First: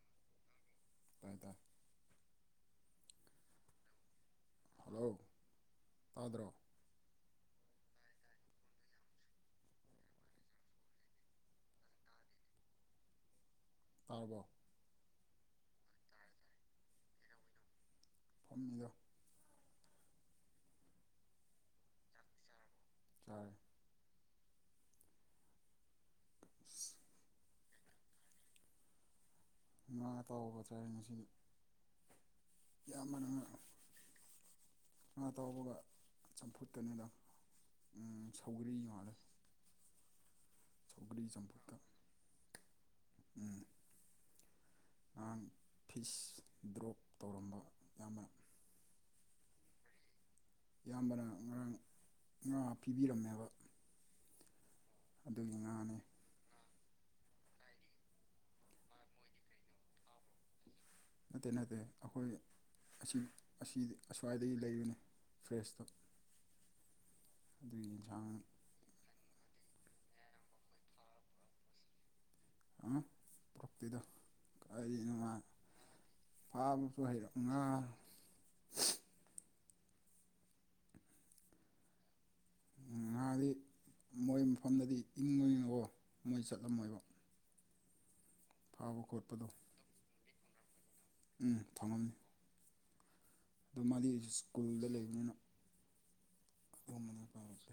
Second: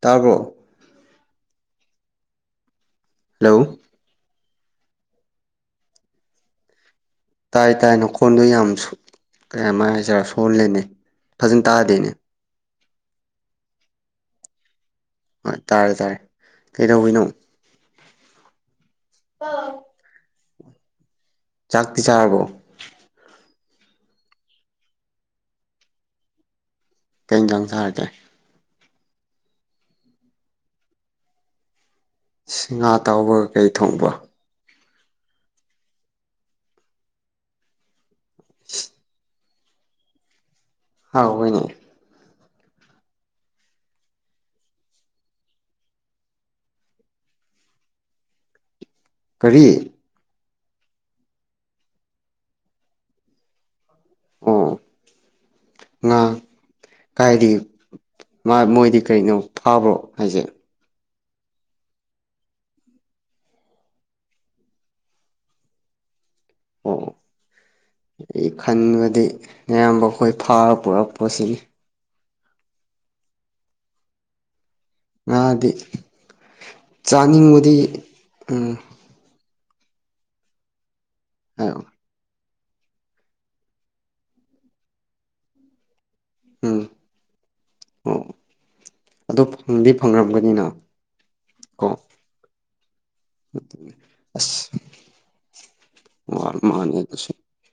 ꯇꯥꯕ꯭ꯔꫭ ꯇꯥꯏ ꯇꯥꯏ ꯂꯣ ꯍꯜꯂꯣ ꯇꯥꯗ꯭ꯔꯣ ꯇꯥꯏ ꯇꯥꯏ ꯅꯈꯣꯟꯗꯣ ꯌꯥꯝ ꯁꫭ ꯀꯌꯥꯃꯥꯏ ꯍꯥꯏꯁꯤꯔ ꯁꯣꯂꯦꯅꯦ ꯐꯖꯅ ꯇꯥꯗꯦꯅꯦ ꯇꯥꯕ‌꯭ꯔꫭ ꯍꫭꯏ ꯇꯥꯔꯦ ꯇꯥꯔꯦ ꯀꯩꯗꯧꯔꯤꯅꯣ ꯐꯝꯃꯤꯗꯣ ꯆꯥꯛꯇꯤ ꯆꯥꯔꯕꯣ ꯆꯥꯔꯦ ꯑꯁ ꯀꯩ ꯏꯟꯖꯥꯡ ꯆꯥꯔꯒꯦ ꯉꯥ ꯑꯇꯥꯎꯕ ꯆꯥꯏ ꯉꯁꯤꯗꯤ ꯁꯤ ꯉꯥ ꯏꯌꯥꯝꯕꯅ ꯉꯥ ꯇꯥꯎꯕꯒ ꯀꯩ ꯊꯣꯡꯕ ꯉꯥ ꯑꯇꯥꯎꯕꯒ ꯆꯝꯐꯨꯠꯀꯅꯤꯗ ꯎꯝ ꯁꯧꯒ꯭ꯔꯤ ꯏꯁ ꯃꯥꯜꯂꯦ ꯁꯧꯒ꯭ꯔꯤ ꯍꯥꯎꯋꯦꯅꯦ ꯆꯝꯐꯨꯠꯀ [unintelligible] ꯎꯝ ꯉꯥꯡ ꯐꯤꯁ ꯗ꯭ꯔꯣꯞ ꯇꯧꯔꯝꯕ ꯌꯥꯝꯕꯅ ꯀꯔꯤ ꯏꯌꯥꯝꯕꯅ ꯉꯔꯥꯡ ꯉꯥ ꯄꯤꯕꯤꯔꯝꯃꯦꯕ ꯑꫭ ꯑꯗꯨꯒꯤ ꯉꯥꯅꯤ ꯉꯥ ꯀꯥꯏꯗꯒꯤ ꯃꯣꯏꯗꯤ ꯀꯩꯅꯣ ꯐꯥꯕ꯭ꯔꯣ ꯍꯥꯏꯖꯦ ꯅꯠꯇꯦ ꯅꯠꯇꯦ ꯑꯈꯣꯏ ꯑꯁꯤ ꯑꯁꯤ ꯑꯁ꯭ꯋꯥꯏꯗꯒꯤ ꯂꯩꯕꯅꯤ ꯐ꯭ꯔꯦꯁꯇ ꯑꯣ ꯑꯩ ꯈꯟꯕꯗꯤ ꯏꯌꯥꯝꯕ ꯈꯣꯏ ꯐꯥꯔ ꯄꫭꯔꯛꯄ꯭ꯔꯁꯤꯅꯤ ꯑꯝ ꯄꯨꯔꯛꯇꯦꯗ ꯀꯥꯏꯗꯩꯅꯣ ꯃꯥ ꯉꯥꯗꯤ ꯐꯥꯕꯁꯨ ꯍꯩꯔ ꯉꯥ ꯆꯥꯅꯤꯡꯕꯗꯤ ꯎꯝ ꯍꯥꯏꯑꫭ ꯉꯥꯗꯤ ꯃꯣꯏ ꯃꯐꯝꯗꯗꯤ ꯏꯪꯕꯅꯤꯅꯀꯣ ꯃꯣꯏ ꯆꯠꯂꯝꯃꯣꯏꯕ ꯑꫭ ꯐꯥꯕ ꯑꯗꫭ ꯈꯣꯠꯄꯗꯣ ꯐꯪꯗꯤ ꯐꯪꯔꯝꯒꯅꯤ ꯅꯤꯅ ꯎꯝ ꯐꯝꯃꯝꯅꯤ ꯑꯗꯣ ꯃꯥꯗꯤ ꯍꯧꯁꯨ ꯁ꯭ꯀꯨꯜꯗ ꯂꯩꯕꯅꯤꯅ ꯑꯔ ꯃꯥꯅꯦꯦ ꯑꯗꯨꯒꯨꯝꯕꯗꯣ ꯇꯁ ꯇꯧꯔꯛꯇꯦ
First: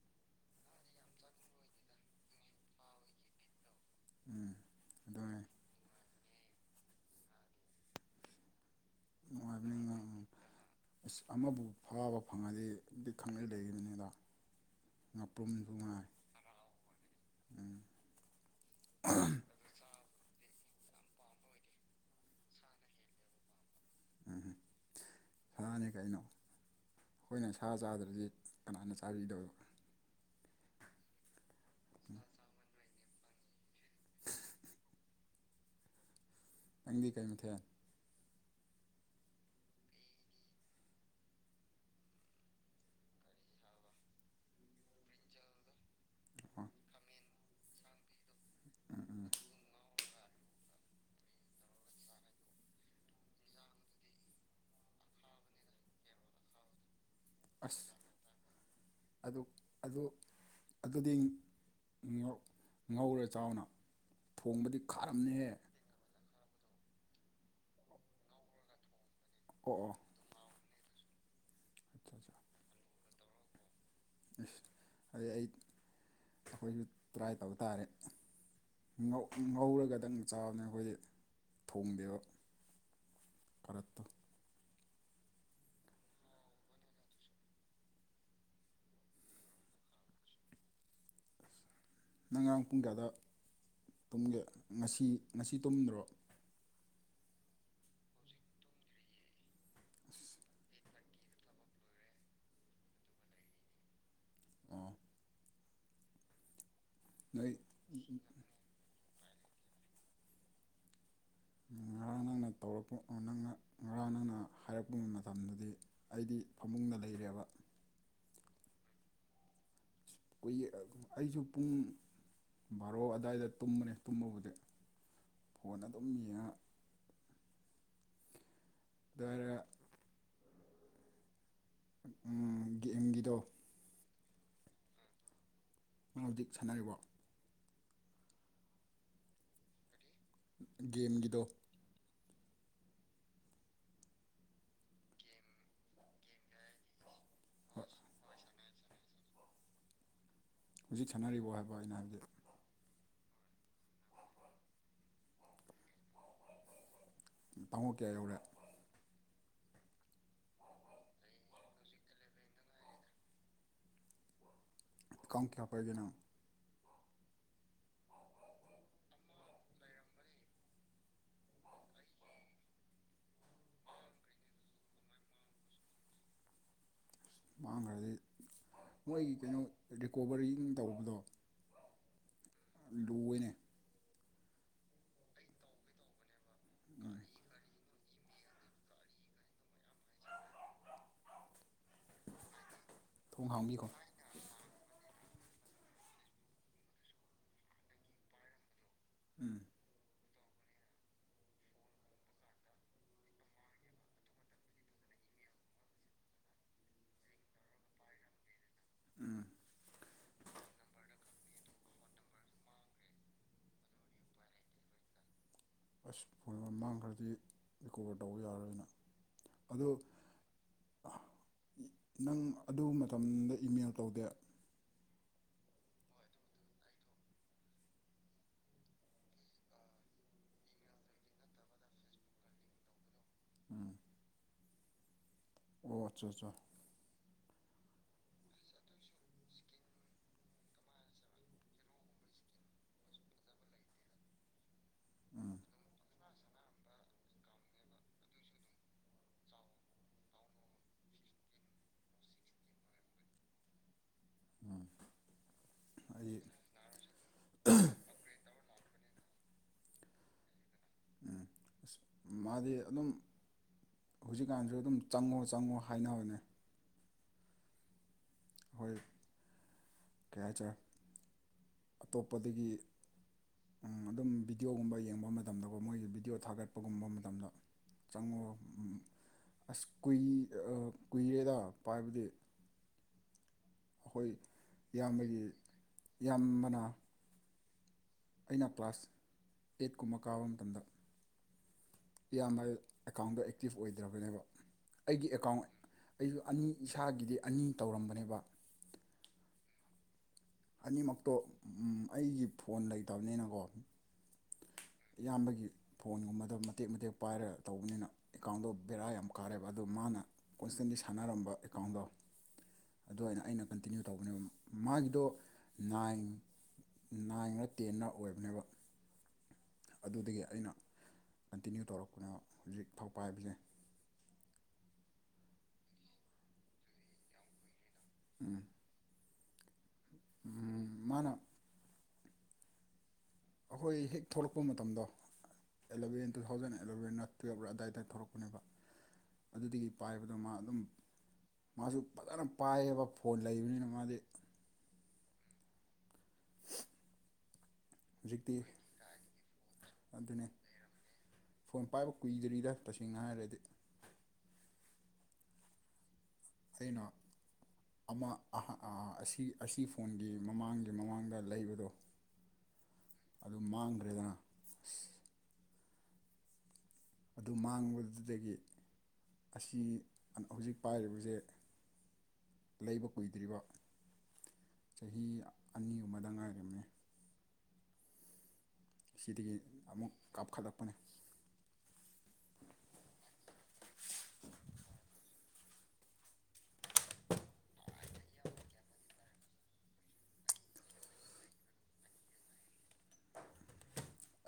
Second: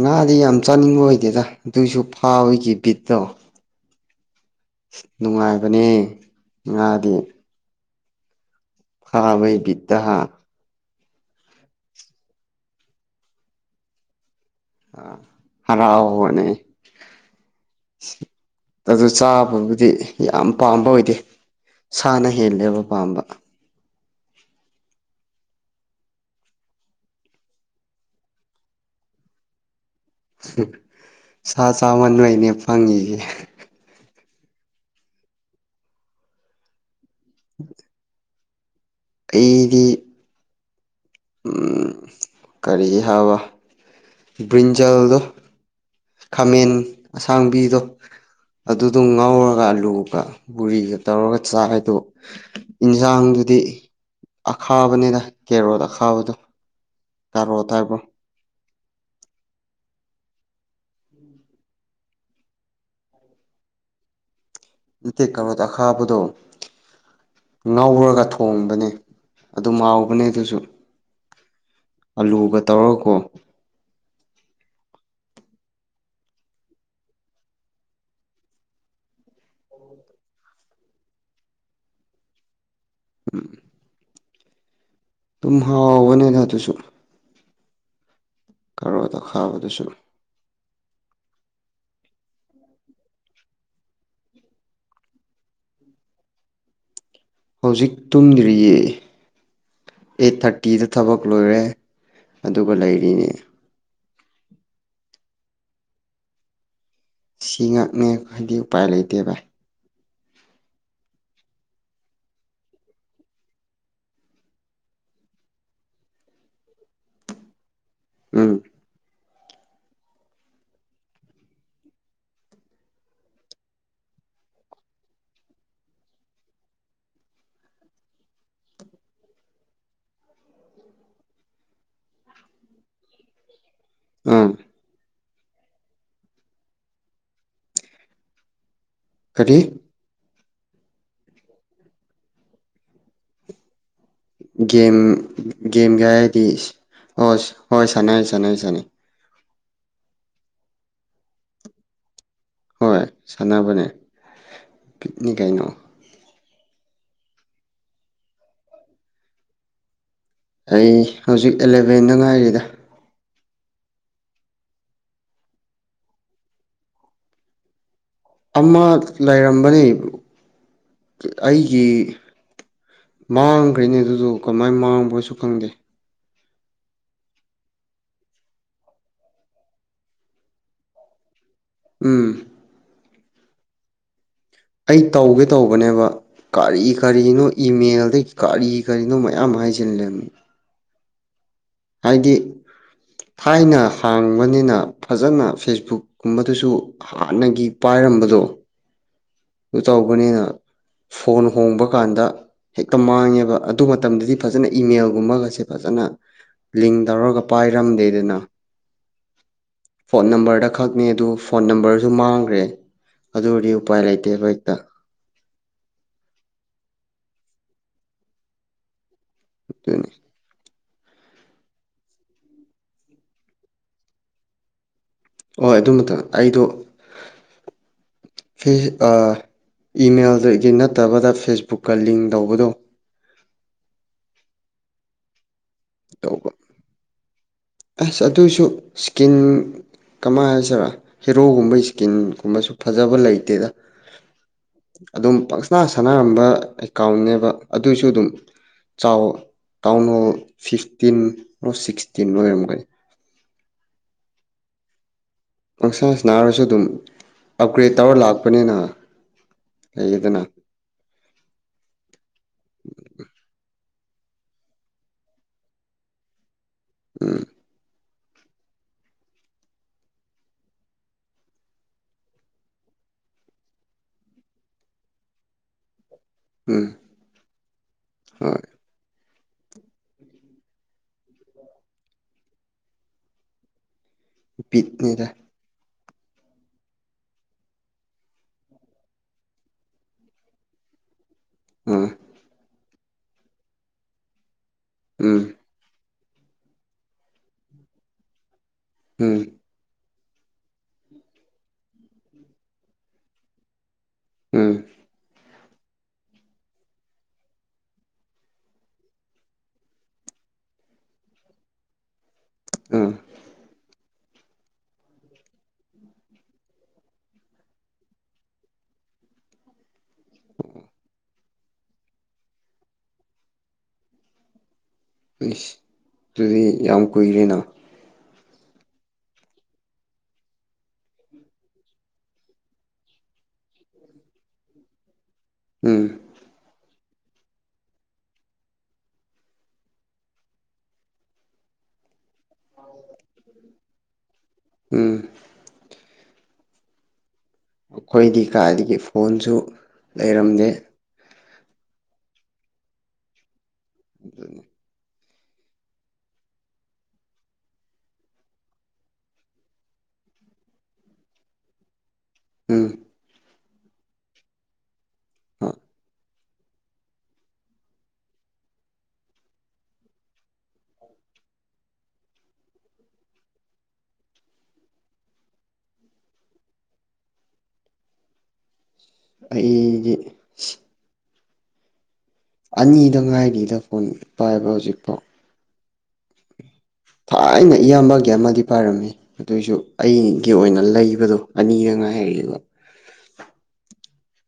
ꯉꯥꯗꯤ ꯌꯥꯝ ꯆꯥꯅꯤꯡꯕ ꯑꯣꯏꯗꯦꯗ ꯑꯗꯨꯁꯨ ꯐꯥꯋꯤꯒꯤ ꯕꯤꯠꯇꯣ ꯎꯝ ꯑꯗꯨꯅꯦ ꯅꯨꯡꯉꯥꯏꯕꯅꯦ ꯗꯤ ꯅꯨꯡꯉꯥꯏꯕꯅꯤꯅ ꯐꯕꯩꯕꯤꯠꯇ ꯎꯝ ꯑꯃꯕꯨ ꯐꯥꯕ ꯐꯪꯉꯗꯤꯦꯗꯤ ꯈꯪꯅ ꯂꯩꯔꯤꯕꯅꯤ ꯑꯗ ꯑ ꯍꯔꯥꯎꯕꯅꯦ ꯎꯝ ꯑꯗꯨ ꯆꯥꯕꯕꯨꯗꯤ ꯌꯥꯝ ꯄꯥꯝꯕ ꯑꯣꯏꯗꯦ ꯁꯥꯅ ꯍꯦꯜꯂꯦꯕ ꯄꯥꯝꯕ ꯎꯝꯝ ꯁꯥꯅꯤ ꯀꯩꯅꯣ ꯑꯩꯈꯣꯏꯅ ꯁꯥ ꯆꯥꯗ꯭ꯔꯗꯤ ꯀꯅꯥꯅ ꯆꯥꯕꯤꯗꯣꯏꯕ ꯁꯥ ꯆꯥꯃꯟꯣꯏꯅꯦ ꯐꯪꯉꯁꯦ ꯍ ꯑ ꯑꯩꯗꯤ ꯀꯔꯤꯒꯤ ꯍꯥꯏꯕ ꯕ꯭ꯔꯤꯟꯖꯜꯗꯣ ꯑꯣ ꯈꯥꯃꯦꯟ ꯑꯁꯥꯡꯕꯤꯗꯣ ꯑꯗꯨꯗꯣ ꯎꯝ ꯎꯝ ꯉꯥꯎꯔꯒ ꯑꯂꯨꯒ ꯕꯣꯔꯤꯒ ꯇꯧꯔꯒ ꯆꯥꯏꯗꯣ ꯏꯟꯖꯥꯡꯗꯨꯗꯤ ꯑꯈꯥꯕꯅꯤꯅ ꯀꯦꯔꯣꯠ ꯑꯥ ꯊꯕꯗ ꯀꯔꯣ ꯊ ꯑꯁ ꯍꯥꯏꯕꯣ ꯑꯗꯨ ꯑꯗꯨꯗꯤ ꯉꯧꯔꯦ ꯆꯥꯎꯅ ꯊꯣꯡꯕꯗꯤ ꯅꯠꯇꯦ ꯈꯥꯔꯝꯅꯤꯍꯦ ꯀꯩꯅꯣꯗꯈꯥꯕꯗꯣ ꯉꯧꯔꯒ ꯊꯣꯡꯕꯅꯤ ꯑꯗꯨ ꯑꯣ ꯑꯣ ꯉꯥꯎꯕꯅꯦ ꯑꯗꯨꯁꯨ ꯏꯁ ꯑꯂꯨꯒ ꯇꯧꯔꯒꯀꯣ ꯑꯗꯨꯗꯤ ꯑꯩ ꯑꯩꯈꯣꯏꯁꯨ ꯇ꯭ꯔꯥꯏ ꯇꯧꯕ ꯇꯥꯔꯦ ꯉꯧꯔꯒꯗꯪ ꯆꯥꯎꯅ ꯑꯩꯈꯣꯏ ꯊꯣꯡꯗꯦꯕ ꯐꯔꯛꯄꯨ ꯇꯨꯝꯍꯥꯎ ꯋꯥꯅꯦ ꯥ ꯇꯨꯁꯨ ꯀꯔꯣꯗꯈꯥꯕꯗꯨꯁꯨ ꯅꯪꯔꯥꯡ ꯄꯨꯡ ꯀꯌꯥꯗ ꯇꯨꯝꯒꯦ ꯉꯁꯤ ꯉꯁꯤ ꯇꯨꯝꯗ꯭ꯔꯣ ꯍꯧꯖꯤꯛ ꯇꯨꯝꯗ꯭ꯔꯤꯌꯦ ꯑꯩꯠ ꯊꯥꯔꯇꯤꯗ ꯊꯕꯛ ꯂꯣꯏꯔꯦ ꯑꯗꯨꯒ ꯂꯩꯔꯤꯅꯦ ꯑꯣ ꯅꯣꯏ ꯁꯤ ꯉꯥꯛꯅꯦ ꯍꯥꯏꯗꯤ ꯎꯄꯥꯏ ꯂꯩꯇꯦ ꯑꯣꯀꯦ ꯕꯥ ꯉꯔꯥꯡ ꯅꯪꯅ ꯇꯧꯔꯛꯄ ꯅꯪꯅ ꯉꯔꯥꯡ ꯅꯪꯅ ꯍꯥꯏꯔꯛꯄ ꯃꯇꯝꯗꯨꯗꯤ ꯑꯩꯗꯤ ꯐꯃꯨꯡꯗ ꯂꯩꯔꯦꯕ ꯎꯝ ꯀꯨꯏꯒꯤ ꯑꯩꯁꯨ ꯄꯨꯡ ꯕꯥꯔꯣ ꯑꯗꯨꯋꯥꯏꯗ ꯇꯨꯝꯕꯅꯦ ꯇꯨꯝꯃꯕꯨꯗꯤ ꯐꯣꯟ ꯑꯗꯨꯝ ꯌꯦꯡꯉ ꯋꯥꯔꯥ ꯎ ꯒꯦꯝꯒꯤꯗꯣ ꯑꯥ ꯃꯔ ꯍꯧꯖꯤꯛ ꯁꯥꯟꯅꯔꯤꯕ ꯀꯔꯤ ꯗꯦꯝꯒꯤꯗꯣ ꯒꯦꯝ ꯒꯦꯝꯒ ꯍꯥꯏꯔꯗꯤ ꯏꯁ ꯍꯣꯏ ꯍꯣꯏ ꯁꯥꯟꯅꯩ ꯁꯥꯟꯅꯩ ꯁꯥꯟꯅꯩ ꯍꯧꯖꯤꯛ ꯁꯥꯟꯅꯔꯤꯕꯣ ꯍꯥꯏꯕ ꯑꯩꯅ ꯍꯥꯏꯕꯗꯤ ꯍꯣꯏ ꯁꯥꯟꯅꯕꯅꯦ ꯄꯤꯛꯅꯤ ꯀꯩꯅꯣ ꯇꯥꯃꯣ ꯀꯌꯥ ꯌꯧꯔꯦ ꯑꯩ ꯍꯧꯖꯤꯛ ꯑꯦꯂꯚꯦꯟꯗ ꯉꯥꯏꯔꯤꯗ ꯑꯦꯀꯥꯎꯟꯗ ꯀꯌꯥ ꯄꯥꯏꯗꯣꯏꯅꯣ ꯑꯃ ꯂꯩꯔꯝꯕꯅꯦ ꯑꯩꯒꯤ ꯃꯥꯡꯈ꯭ꯔꯦꯅꯦ ꯑꯗꯨꯗꯣ ꯀꯃꯥꯏꯅ ꯃꯥꯡꯕ꯭ꯔꯣꯁꯨ ꯈꯪꯗꯦ ꯃꯥꯡꯈ꯭ꯔꯗꯤ ꯃꯣꯏꯒꯤ ꯀꯩꯅꯣ ꯔꯤꯀꯣꯕꯔꯤꯡ ꯇꯧꯕꯗꯣ ꯎꯝ ꯂꯨꯑꯦꯅꯦ ꯑꯩ ꯇꯧꯒꯦ ꯇꯧꯕꯅꯦꯕ ꯀꯔꯤ ꯎꯝ ꯀꯔꯤꯅꯣ ꯏꯃꯦꯜꯗꯩꯩ ꯀꯔꯤ ꯀꯔꯤꯅꯣ ꯃꯌꯥꯝ ꯍꯥꯏꯁꯤꯜꯂꯦꯃꯤ ꯍꯥꯏꯗꯤ ꯊꯣꯡ ꯊꯥꯏꯅ ꯍꯥꯡꯕꯤꯈꯣ ꯍꯥꯡꯕꯅꯤꯅ ꯐꯖꯅ ꯐꯦꯁꯕꯨꯛ ꯀꯨꯝꯕꯗꯨꯁꯨ ꯍꯥꯟꯅꯒꯤ ꯄꯥꯏꯔꯝꯕꯗꯣ ꯎꯝ ꯑꯗꯨ ꯇꯧꯕꯅꯤꯅ ꯐꯣꯟ ꯍꯣꯡꯕ ꯀꯥꯟꯗ ꯍꯦꯛꯇ ꯃꯥꯡꯉꯦꯕ ꯑꯗꯨ ꯃꯇꯝꯗꯗꯤ ꯐꯖꯅ ꯏꯃꯦꯜꯒꯨꯝꯕꯒꯁꯦ ꯐꯖꯅ ꯂꯤꯡ ꯇꯧꯔꯒ ꯄꯥꯏꯔꯝꯗꯦꯗꯅ ꯎꯝ ꯐꯣꯟ ꯅꯝꯕꯔꯗ ꯈꯛꯅꯤ ꯑꯗꯨ ꯐꯣꯟ ꯅꯝꯕꯔꯁꯨ ꯃꯥꯡꯈ꯭ꯔꯦ ꯑꯗꯨꯔꯗꯤ ꯎꯄꯥꯏ ꯂꯩꯇꯦ ꯇꯦꯕꯍꯦꯛꯇ ꯑꯁ ꯐꯣꯟ ꯃꯃꯥꯡꯈ꯭ꯔꯗꯤ ꯔꯤꯀꯣꯕꯔ ꯇꯧꯕ ꯌꯥꯔꯣꯏꯅ ꯑꯗꯣ ꯑꯗꯨꯅꯤ ꯅꯪ ꯑꯗꯨ ꯃꯇꯝꯗ ꯏꯃꯦꯜ ꯇꯧꯗꯦ ꯍꯣꯏ ꯑꯗꯨ ꯃꯊꯪ ꯑꯩꯗꯣ ꯏꯃꯦꯜꯗꯒꯤ ꯅꯠꯇꯕꯗ ꯐꯦꯁꯕꯨꯛꯀ ꯂꯤꯡ ꯇꯧꯕꯗꯣ ꯎꯝ ꯑꯣ ꯑꯆꯥꯆꯥ ꯇꯧꯕ ꯑꯁ ꯑꯗꯨꯁꯨ ꯏꯁꯀꯤꯟ ꯀꯃꯥꯏ ꯍꯥꯏꯁꯤꯔ ꯍꯦꯔꯣꯒꯨꯝꯕ ꯏꯁꯀꯤꯟꯒꯨꯝꯕꯁꯨ ꯐꯖꯕ ꯂꯩꯇꯦꯗ ꯑꯗꯨꯝ ꯎꯝ ꯄꯪꯁꯅꯥ ꯁꯥꯟꯅꯔꯝꯕ ꯑꯦꯀꯥꯎꯟꯅꯦꯕ ꯑꯗꯨꯏꯁꯨ ꯑꯗꯨꯝ ꯆꯥꯎ ꯀꯥꯎꯟ ꯍꯣꯜ ꯐꯤꯐꯇꯤꯟ ꯑꯣꯣ ꯁꯤꯛꯁꯇꯤꯟ ꯑꯣꯏꯔꯝꯅꯤ [inaudible] ꯎꯝ ꯑꯪꯁꯥꯁ ꯑꯩ ꯅꯥꯔꯁꯨ ꯑꯗꯨꯝ ꯑꯞꯒ꯭ꯔꯦꯗ ꯇꯧꯔ ꯂꯥꯛ ꯄꯅꯤꯅ ꯑꯩꯒꯤꯗꯤꯅꯦ ꯑ [inaudible] ꯃꯥꯗꯤ ꯑꯗꯨꯝ ꯍꯧꯖꯤꯛꯀꯥꯟꯁꯨ ꯑꯗꯨꯝ ꯆꯪꯉꯣ ꯆꯪꯉꯣ ꯍꯥꯏꯅꯕꯅꯦ ꯎꯝ ꯑꯩꯈꯣꯏ ꯀꯩ ꯍꯥꯏꯇꯥꯔꯦ ꯑꯇꯣꯞꯄꯗꯒꯤ ꯑꯗꯨꯝ ꯚꯤꯗꯤꯑꯣꯒꯨꯝꯕ ꯌꯦꯡꯕ ꯃꯇꯝꯗꯀꯣ ꯃꯣꯏꯒꯤ ꯑꯣ ꯚꯤꯗꯤꯑꯣ ꯎꯝ ꯊꯥꯒꯠꯄꯒꯨꯝꯕ ꯃꯇꯝꯗ ꯆꯪꯉꯣ ꯍꯣꯏ ꯑꯁ ꯀꯨꯏ ꯀꯨꯏꯔꯦꯗ ꯄꯥꯏꯕꯗꯤ ꯑꯩꯈꯣꯏ ꯕꯤꯠꯅꯤꯗ ꯏꯌꯥꯝꯕꯒꯤ ꯏꯌꯥꯝꯕꯅ ꯑꯩꯅ ꯀ꯭ꯂꯥꯁ ꯑꯦꯠ ꯀꯨꯝꯕ ꯀꯥꯕ ꯃꯇꯝꯗ ꯎꯝ ꯌꯥꯝꯃꯩ ꯑꯦꯀꯥꯎꯟꯗꯣ ꯑꯦꯛꯇꯤꯞ ꯑꯣꯏꯗ꯭ꯔꯕꯅꯦꯕ ꯫ ꯑꯩꯒꯤ ꯎꯝ ꯑꯦꯀꯥꯎꯟ ꯑꯩꯁꯨ ꯑꯅꯤ ꯏꯁꯥꯒꯤꯗꯤ ꯑꯅꯤ ꯇꯧꯔꯝꯕꯅꯦꯕ ꯫ ꯎꯝ ꯑꯅꯤꯃꯛꯇꯣ ꯑꯩꯒꯤ ꯐꯣꯟ ꯂꯩꯇꯕꯅꯤꯅꯀꯣ꯫ ꯎꯝ ꯏꯌꯥꯝꯕꯒꯤ ꯐꯣꯟꯒꯨꯝꯕꯗꯣ ꯃꯇꯦꯛ ꯃꯇꯦꯛ ꯄꯥꯏꯔꯒ ꯇꯧꯕꯅꯤꯅ ꯑꯦꯀꯥꯎꯟꯗꯣ ꯕꯦꯔꯥ ꯌꯥꯝ ꯀꯥꯔꯦꯕ ꯑꯗꯣ ꯃꯥꯅ ꯍꯣꯁꯇꯦꯟꯗ ꯁꯥꯟꯅꯔꯝꯕ ꯑꯦꯀꯥꯎꯟꯗꯣ ꯫ ꯎꯝ ꯑꯗꯨ ꯑꯣꯏꯅ ꯑꯩꯅ ꯀꯟꯇꯤꯅ꯭ꯌꯨ ꯇꯧꯕꯅꯦ꯫ ꯃꯥꯒꯤꯗꯣ ꯫ ꯅꯥꯏꯟ ꯅꯥꯏꯟꯂ ꯇꯦꯟꯂ ꯑꯣꯏꯕꯅꯦꯕ꯫ ꯑꯗꯨꯗꯒꯤ ꯑꯩꯅ ꯀꯟꯇꯤꯅ꯭ꯌꯨ ꯇꯧꯔꯛꯄꯅꯥ ꯍꯧꯖꯤꯛ ꯐꯧꯄꯥꯏꯕꯅꯦ꯫ ꯏꯁ ꯑꯗꯨꯗꯤ ꯌꯥꯝ ꯀꯨꯏꯔꯦꯅ ꯫ ꯎꯝ ꯎꯝ ꯃꯥꯅ ꯑꯩꯈꯣꯏ ꯍꯦꯛ ꯊꯣꯛꯂꯛꯄ ꯃꯇꯝꯗꯣ ꯎꯝ ꯑꯦꯂꯚꯦꯟ ꯇꯨ ꯊꯥꯎꯖꯟ ꯑꯦꯂꯚꯦꯟꯂ ꯇꯨꯌꯦꯞꯔ ꯑꯗꯗꯥꯏ ꯇꯧꯔꯛꯄꯅꯦꯕ ꯑꯗꯨꯗꯒꯤ ꯄꯥꯏꯕꯗꯣ ꯃꯥ ꯑꯗꯨꯝ ꯃꯥꯁꯨ ꯫ ꯐꯖꯅ ꯄꯥꯏꯌꯦꯕ ꯐꯣꯟ ꯂꯩꯕꯅꯤꯅ ꯃꯥꯗꯤ ꯫ ꯎꯝ ꯑꯩꯈꯣꯏꯗꯤ ꯍꯧꯖꯤꯛꯇꯤ ꯀꯥꯏꯗꯒꯤ ꯐꯣꯟꯁꯨ ꯑꯗꯨꯅꯤ ꯂꯩꯔꯝꯗꯦ꯫ ꯐꯣꯟ ꯄꯥꯏꯕ ꯀꯨꯏꯗ꯭ꯔꯤꯗ ꯇꯁꯦꯡꯅ ꯍꯥꯏꯔꯗꯤ꯫ ꯗꯅꯤ ꯑꯩꯅ ꯑꯃ ꯑꯁꯤ ꯑꯁꯤ ꯐꯣꯟꯒꯤ ꯃꯃꯥꯡꯒꯤ ꯃꯃꯥꯡꯗ ꯂꯩꯕꯗꯣ꯫ ꯎꯝ ꯑꯗꯨ ꯃꯥꯡꯈ꯭ꯔꯦꯅ ꯑꯁ ꯑ ꯑꯗꯨ ꯃꯥꯡꯕꯗꯨꯗꯒꯤ ꯑꯁꯤ ꯍꯧꯖꯤꯛ ꯄꯥꯏꯔꯤꯕꯁꯦ ꯂꯩꯕ ꯀꯨꯏꯗ꯭ꯔꯤꯕ ꯆꯍꯤ ꯑꯅꯤꯒꯨꯝꯗꯪ ꯉꯥꯔꯤꯅꯤ꯫ ꯁꯤꯗꯒꯤ ꯑꯃꯨꯛ ꯑꯩꯗꯤ ꯀꯥꯞꯈꯠꯂꯛꯄꯅꯤ꯫ ꯑꯅꯤꯗ ꯉꯥꯏꯔꯤꯗ ꯐꯣꯟ ꯄꯥꯏꯕ ꯍꯧꯖꯤꯛꯐꯥꯎ꯫ ꯊꯥꯏꯅ ꯏꯌꯥꯝꯕꯒꯤ ꯑꯃꯗꯤ ꯄꯥꯏꯔꯝꯃꯤ ꯑꯗꯨꯑꯣꯏꯁꯨ ꯑꯩꯒꯤ ꯑꯣꯏꯅ ꯂꯩꯕꯗꯣ ꯑꯅꯤꯗ ꯉꯥꯔꯤꯕ ꯫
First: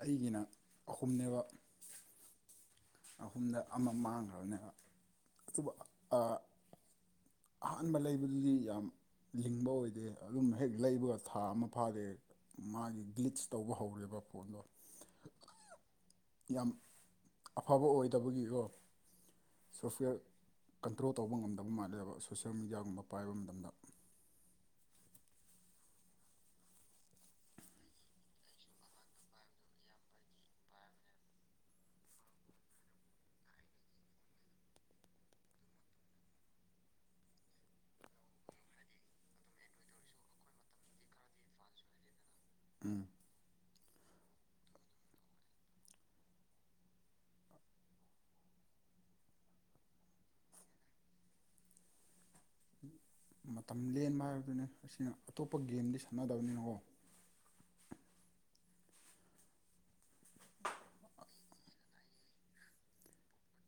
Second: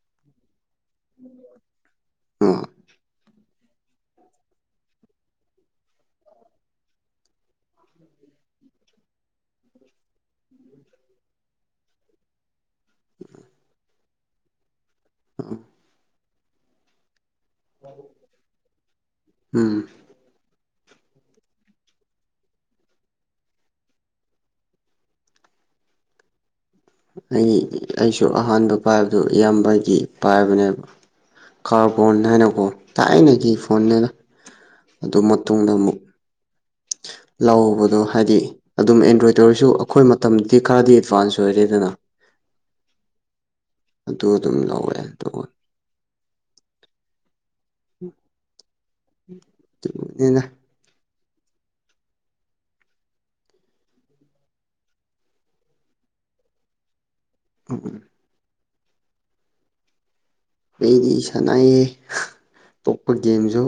ꯑꯩꯒꯤꯅ ꯑꯍꯨꯝꯅꯦꯕ꯫ ꯑꯥ ꯑꯍꯨꯝꯗ ꯑꯃ ꯃꯥꯡꯈ꯭ꯔꯕꯅꯦꯕ ꯑꯥ ꯑꯍꯥꯟꯕ ꯂꯩꯕꯗꯨꯗꯤ ꯌꯥꯝ ꯂꯤꯡꯕ ꯑꯣꯏꯗꯦ ꯑꯗꯨꯝ ꯍꯦꯛ ꯂꯩꯕꯒ ꯊꯥ ꯑꯃ ꯐꯥꯗꯦ ꯃꯥꯒꯤ ꯒ꯭ꯂꯤꯠꯆ ꯇꯧꯕ ꯍꯧꯔꯦꯕ ꯐꯣꯟꯗꯣ꯫ ꯑ ꯌꯥꯝ ꯑꯐꯕ ꯑꯣꯏꯗꯕꯒꯤꯀꯣ ꯎꯝ ꯁꯣꯐꯋꯦꯔ꯫ ꯀꯟꯇ꯭ꯔꯣꯜ ꯇꯧꯕ ꯉꯝꯗꯕ ꯃꯥꯜꯂꯦꯕ ꯁꯣꯁꯦꯜ ꯃꯦꯗꯤꯌꯥꯒꯨꯝꯕ ꯄꯥꯏꯕ ꯃꯇꯝꯗ ꯑꯩ ꯑꯩꯁꯨ ꯑꯍꯥꯟꯕ ꯄꯥꯏꯕꯗꯨ ꯏꯌꯥꯝꯕꯒꯤ ꯄꯥꯏꯕꯅꯦꯕ ꯀꯥꯔꯕꯣꯟ ꯍꯥꯏꯅꯀꯣ ꯊꯥꯏꯅꯒꯤ ꯐꯣꯟꯅꯦꯕ ꯑꯗꯨ ꯃꯇꯨꯡꯗ ꯑꯃꯨꯛ ꯫ ꯂꯧꯕꯗꯣ ꯍꯥꯏꯗꯤ ꯑꯗꯨꯝ ꯑꯦꯟꯗ꯭ꯔꯣꯏꯗꯔꯁꯨ ꯑꯩꯈꯣꯏ ꯃꯇꯝꯗꯤ ꯈꯔꯗꯤ ꯑꯦꯠꯚꯥꯟꯁ ꯑꯣꯏꯔꯦꯗꯅ ꯎꯝ ꯑꯗꯨ ꯑꯗꯨꯝ ꯂꯧꯋꯦ ꯑꯗꯨꯒ [unintelligible] ꯃꯇꯝ ꯂꯦꯟꯕ ꯍꯥꯏꯕꯗꯨꯅꯤ ꯑꯁꯤꯅ ꯑꯇꯣꯞꯄ ꯒꯦꯝꯗꯤ ꯁꯥꯟꯅꯗꯕꯅꯤꯅꯀꯣ ꯎ ꯑꯩꯗꯤ ꯁꯥꯟꯅꯥꯏꯌꯦꯦ ꯄꯣꯛꯄ ꯒꯦꯝꯁꯨ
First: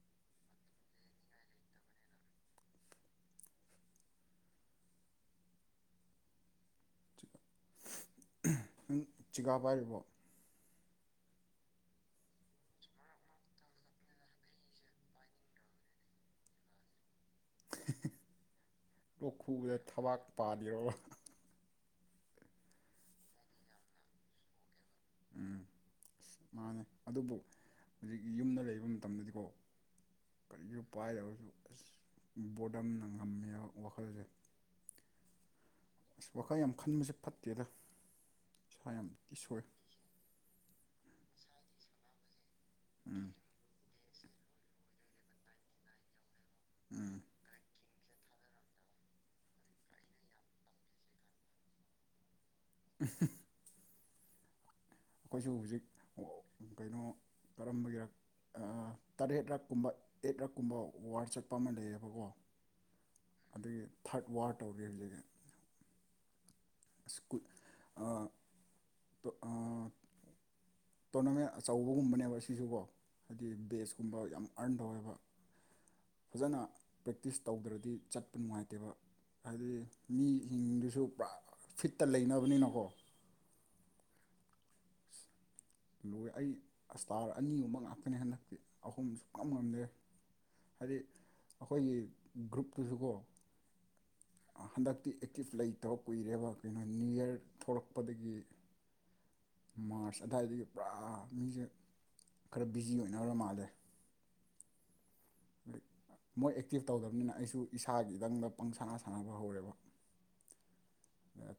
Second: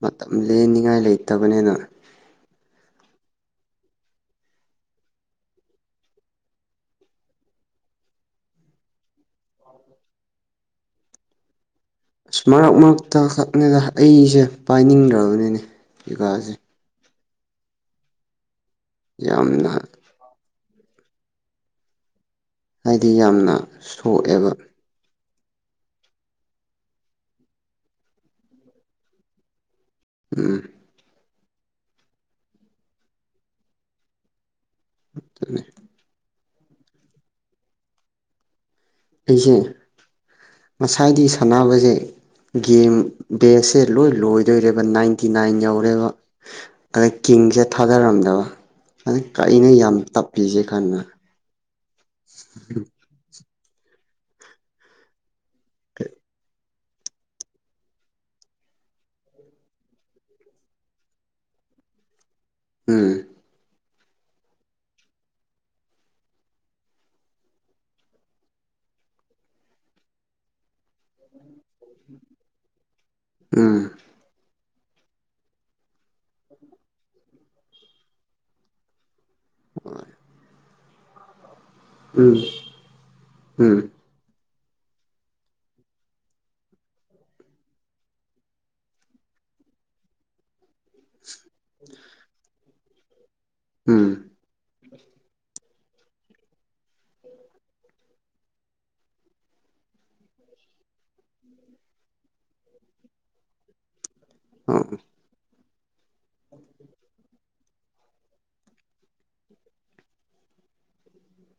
ꯃꯇꯝ ꯂꯦꯟꯅꯤꯡꯉꯥꯏ ꯂꯩꯇꯕꯅꯦꯅ ꯅꯪ ꯆꯤꯒꯥꯥ ꯄꯥꯏꯔꯤꯕꯣ ꯑꯁ ꯃꯔꯛ ꯃꯔꯛꯇ ꯈꯛꯅꯗ ꯑꯩꯁꯦ ꯄꯥꯏꯅꯤꯡꯈ꯭ꯔꯕꯅꯤꯅꯦ ꯌꯣꯒꯥꯁꯦ ꯌꯥꯝꯅ ꯑꯣꯈꯨꯕ ꯊꯕꯥꯛ ꯄꯥꯗ ꯌꯔꯣ ꯍꯥꯏꯗꯤ ꯌꯥꯝꯅ ꯁꯣꯛꯑꯦꯕ ꯎꯝ ꯑꯁ ꯃꯥꯅꯦ ꯑꯗꯨꯕꯨ ꯍꯧꯖꯤꯛꯀꯤ ꯌꯨꯝꯗ ꯂꯩꯕ ꯃꯇꯝꯗꯗꯤꯀꯣ ꯎꯝ ꯀꯁꯨ ꯄꯥꯏꯗꯧꯁꯨ ꯑ ꯕꯣꯗꯝꯅ ꯉꯝꯃꯤꯕ ꯋꯥꯈꯜꯁꯦ ꯠꯇꯃꯦ ꯋꯥꯈꯥꯏ ꯌꯥꯝ ꯈꯟꯕꯁꯦ ꯐꯠꯇꯦꯗ ꯏꯁ ꯌꯥꯝꯇꯤ ꯁꯣꯏ ꯉꯁꯥꯏꯒꯤ ꯁꯥꯟꯅꯕꯁꯦ ꯒꯦꯝ ꯎꯝ ꯁꯦ ꯂꯣꯏ ꯂꯣꯏꯗꯣꯏꯔꯦꯕ ꯅꯥꯏꯟꯇꯤ ꯅꯥꯏꯟ ꯌꯧꯔꯦꯕ ꯑ ꯎꯝ ꯀꯡꯁꯠ ꯊꯥꯗꯔꯝꯗꯕ ꯑꯗꯨ ꯀꯩꯅ ꯌꯥꯝ ꯇꯞꯄꯤꯁꯦ ꯀꯥꯟꯅ [unintelligible] ꯑꯩꯈꯣꯏꯁꯨ ꯍꯧꯖꯤꯛ ꯀꯩꯅꯣ ꯀꯔꯝꯕꯒꯤ ꯇꯔꯦꯠꯔꯛ ꯀꯨꯝꯕ ꯑꯦꯠ ꯔꯛ ꯀꯨꯝꯕ ꯋꯥꯔ ꯆꯠꯄ ꯑꯃ ꯂꯩꯌꯦꯕꯀꯣ ꯎꯝ ꯑꯗꯨ ꯊꯥꯔꯠ ꯋꯥꯔ ꯇꯧꯔꯤ ꯍꯧꯖꯤꯛꯗ ꯁ꯭ꯀꯨꯜꯣ ꯇꯅ ꯑꯆꯧꯕꯒꯨꯝꯕꯅꯦꯕ ꯁꯤꯁꯨꯕꯣ ꯍꯥꯏꯗꯤ ꯎꯝ ꯕꯦꯖꯀꯨꯝꯕ ꯌꯥꯝ ꯑꯔꯟ ꯇꯧꯋꯦꯕ ꯐꯖꯅ ꯄ꯭ꯔꯦꯛꯇꯤꯁ ꯇꯧꯗ꯭ꯔꯗꯤ ꯆꯠꯄ ꯅꯨꯡꯉꯥꯏꯇꯦꯕ ꯍꯥꯏꯗꯤ ꯃꯤꯁꯤꯡꯗꯨꯁꯨ ꯄꯥ ꯐꯤꯠꯇ ꯎꯝ ꯂꯩꯅꯕꯅꯤꯅꯀꯣ ꯎꯝ ꯂꯣꯏ ꯑꯩ ꯏꯁꯇꯥꯔ ꯑꯅꯤꯒꯨꯝꯕ ꯉꯥꯛꯇꯅꯦ ꯍꯟꯗꯛꯇꯤ ꯑꯍꯨꯝꯁꯨ ꯉꯝ ꯉꯝꯗꯦ ꯍꯥꯏꯗꯤ ꯑꯩꯈꯣꯏꯒꯤ ꯒ꯭ꯔꯨꯞꯇꯨꯁꯨꯀꯣ ꯎꯝ ꯍꯟꯗꯛꯇꯤ ꯑꯦꯆꯤꯞ ꯂꯩꯇ ꯊꯕꯛ ꯀꯨꯏꯔꯦꯕ ꯀꯩꯅꯣ ꯅ꯭ꯌꯨ ꯌꯔ ꯊꯣꯛꯂꯛꯄꯗꯒꯤ ꯃꯥꯔꯁ ꯑꯗꯨꯋꯥꯏꯗꯒꯤ ꯄꯨꯔꯥ ꯃꯤꯁꯦ ꯈꯔ ꯕꯤꯖꯤ ꯑꯣꯏꯅ꯭ꯔ ꯃꯥꯜꯂꯦ ꯑ ꯑꯗꯨ ꯃꯣꯏ ꯑꯦꯛꯇꯤꯞ ꯇꯧꯗꯕꯅꯤꯅ ꯑꯩꯁꯨ ꯏꯁꯥꯒꯤꯗꯪꯗ ꯄꯪ ꯁꯥꯟꯅ ꯁꯥꯟꯅꯕ ꯍꯧꯔꯦꯕ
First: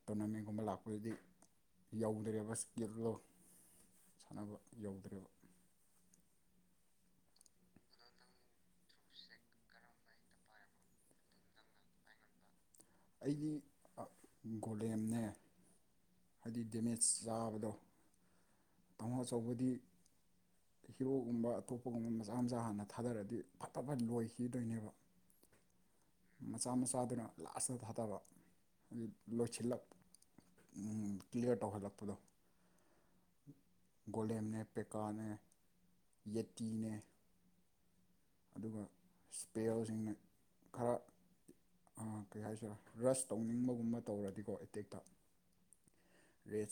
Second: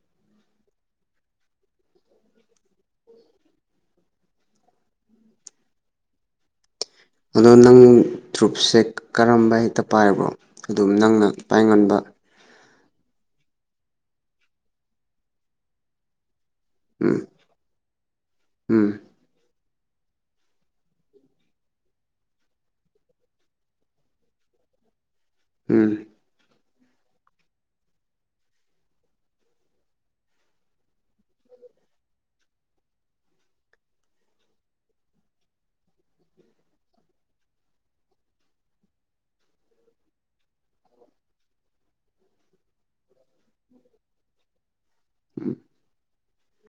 ꯇꯣꯔꯅꯥꯃꯦꯟꯒꯨꯝꯕ ꯂꯥꯛꯄꯗꯨꯗꯤ ꯌꯧꯗ꯭ꯔꯦꯕ ꯌꯦꯠꯂꯣ ꯁꯥꯟꯅꯕ ꯌꯧꯗ꯭ꯔꯕ ꯑꯗꯣ ꯅꯪ ꯇ꯭ꯔꯨꯨꯞꯁꯦ ꯀꯔꯝꯕ ꯍꯦꯛꯇ ꯄꯥꯏꯕ꯭ꯔꯣ ꯑꯗꯨꯝ ꯅꯪꯅ ꯄꯥꯏꯉꯣꯟꯕ ꯑꯩꯒꯤ ꯒꯣꯂꯦꯝꯅꯦ ꯍꯥꯏꯗꯤ ꯗꯦꯃꯦꯖ ꯎꯝ ꯆꯥꯕꯗꯣ ꯎꯝ ꯇꯥꯃꯣ ꯑꯆꯧꯕꯗꯤ ꯍꯤꯔꯣꯒꯨꯝꯕ ꯑꯇꯣꯞꯄꯒꯨꯝꯕ ꯃꯆꯥ ꯃꯆꯥ ꯍꯥꯟꯅ ꯊꯥꯗꯔꯛꯗꯤ ꯐꯠꯇ ꯐ ꯂꯣꯏꯈꯤꯗꯣꯏꯅꯦꯕ ꯎꯝ ꯃꯆꯥ ꯃꯆꯥꯗꯨꯅ ꯂꯥꯁꯇ ꯊꯥꯗꯕ ꯂꯣꯏꯁꯤꯜꯂꯛ ꯀ꯭ꯂꯤꯌꯥꯔ ꯇꯧꯍꯜꯂꯛꯄꯗꯣ ꯒꯣꯂꯦꯝꯅꯦ ꯄꯦꯀꯥꯅꯦ ꯌꯦꯠꯇꯤꯅꯦ ꯑꯗꯨꯒ ꯏꯁꯄꯦꯜꯁꯤꯡꯅ ꯈꯔ ꯀꯩ ꯍꯥꯏꯁꯤꯔꯦ ꯔꯁ ꯇꯧꯅꯤꯡꯕꯒꯨꯝꯕ ꯇꯧꯔꯗꯤꯀꯣ ꯑꯦꯇꯦꯛꯇ ꯎꯝ ꯦ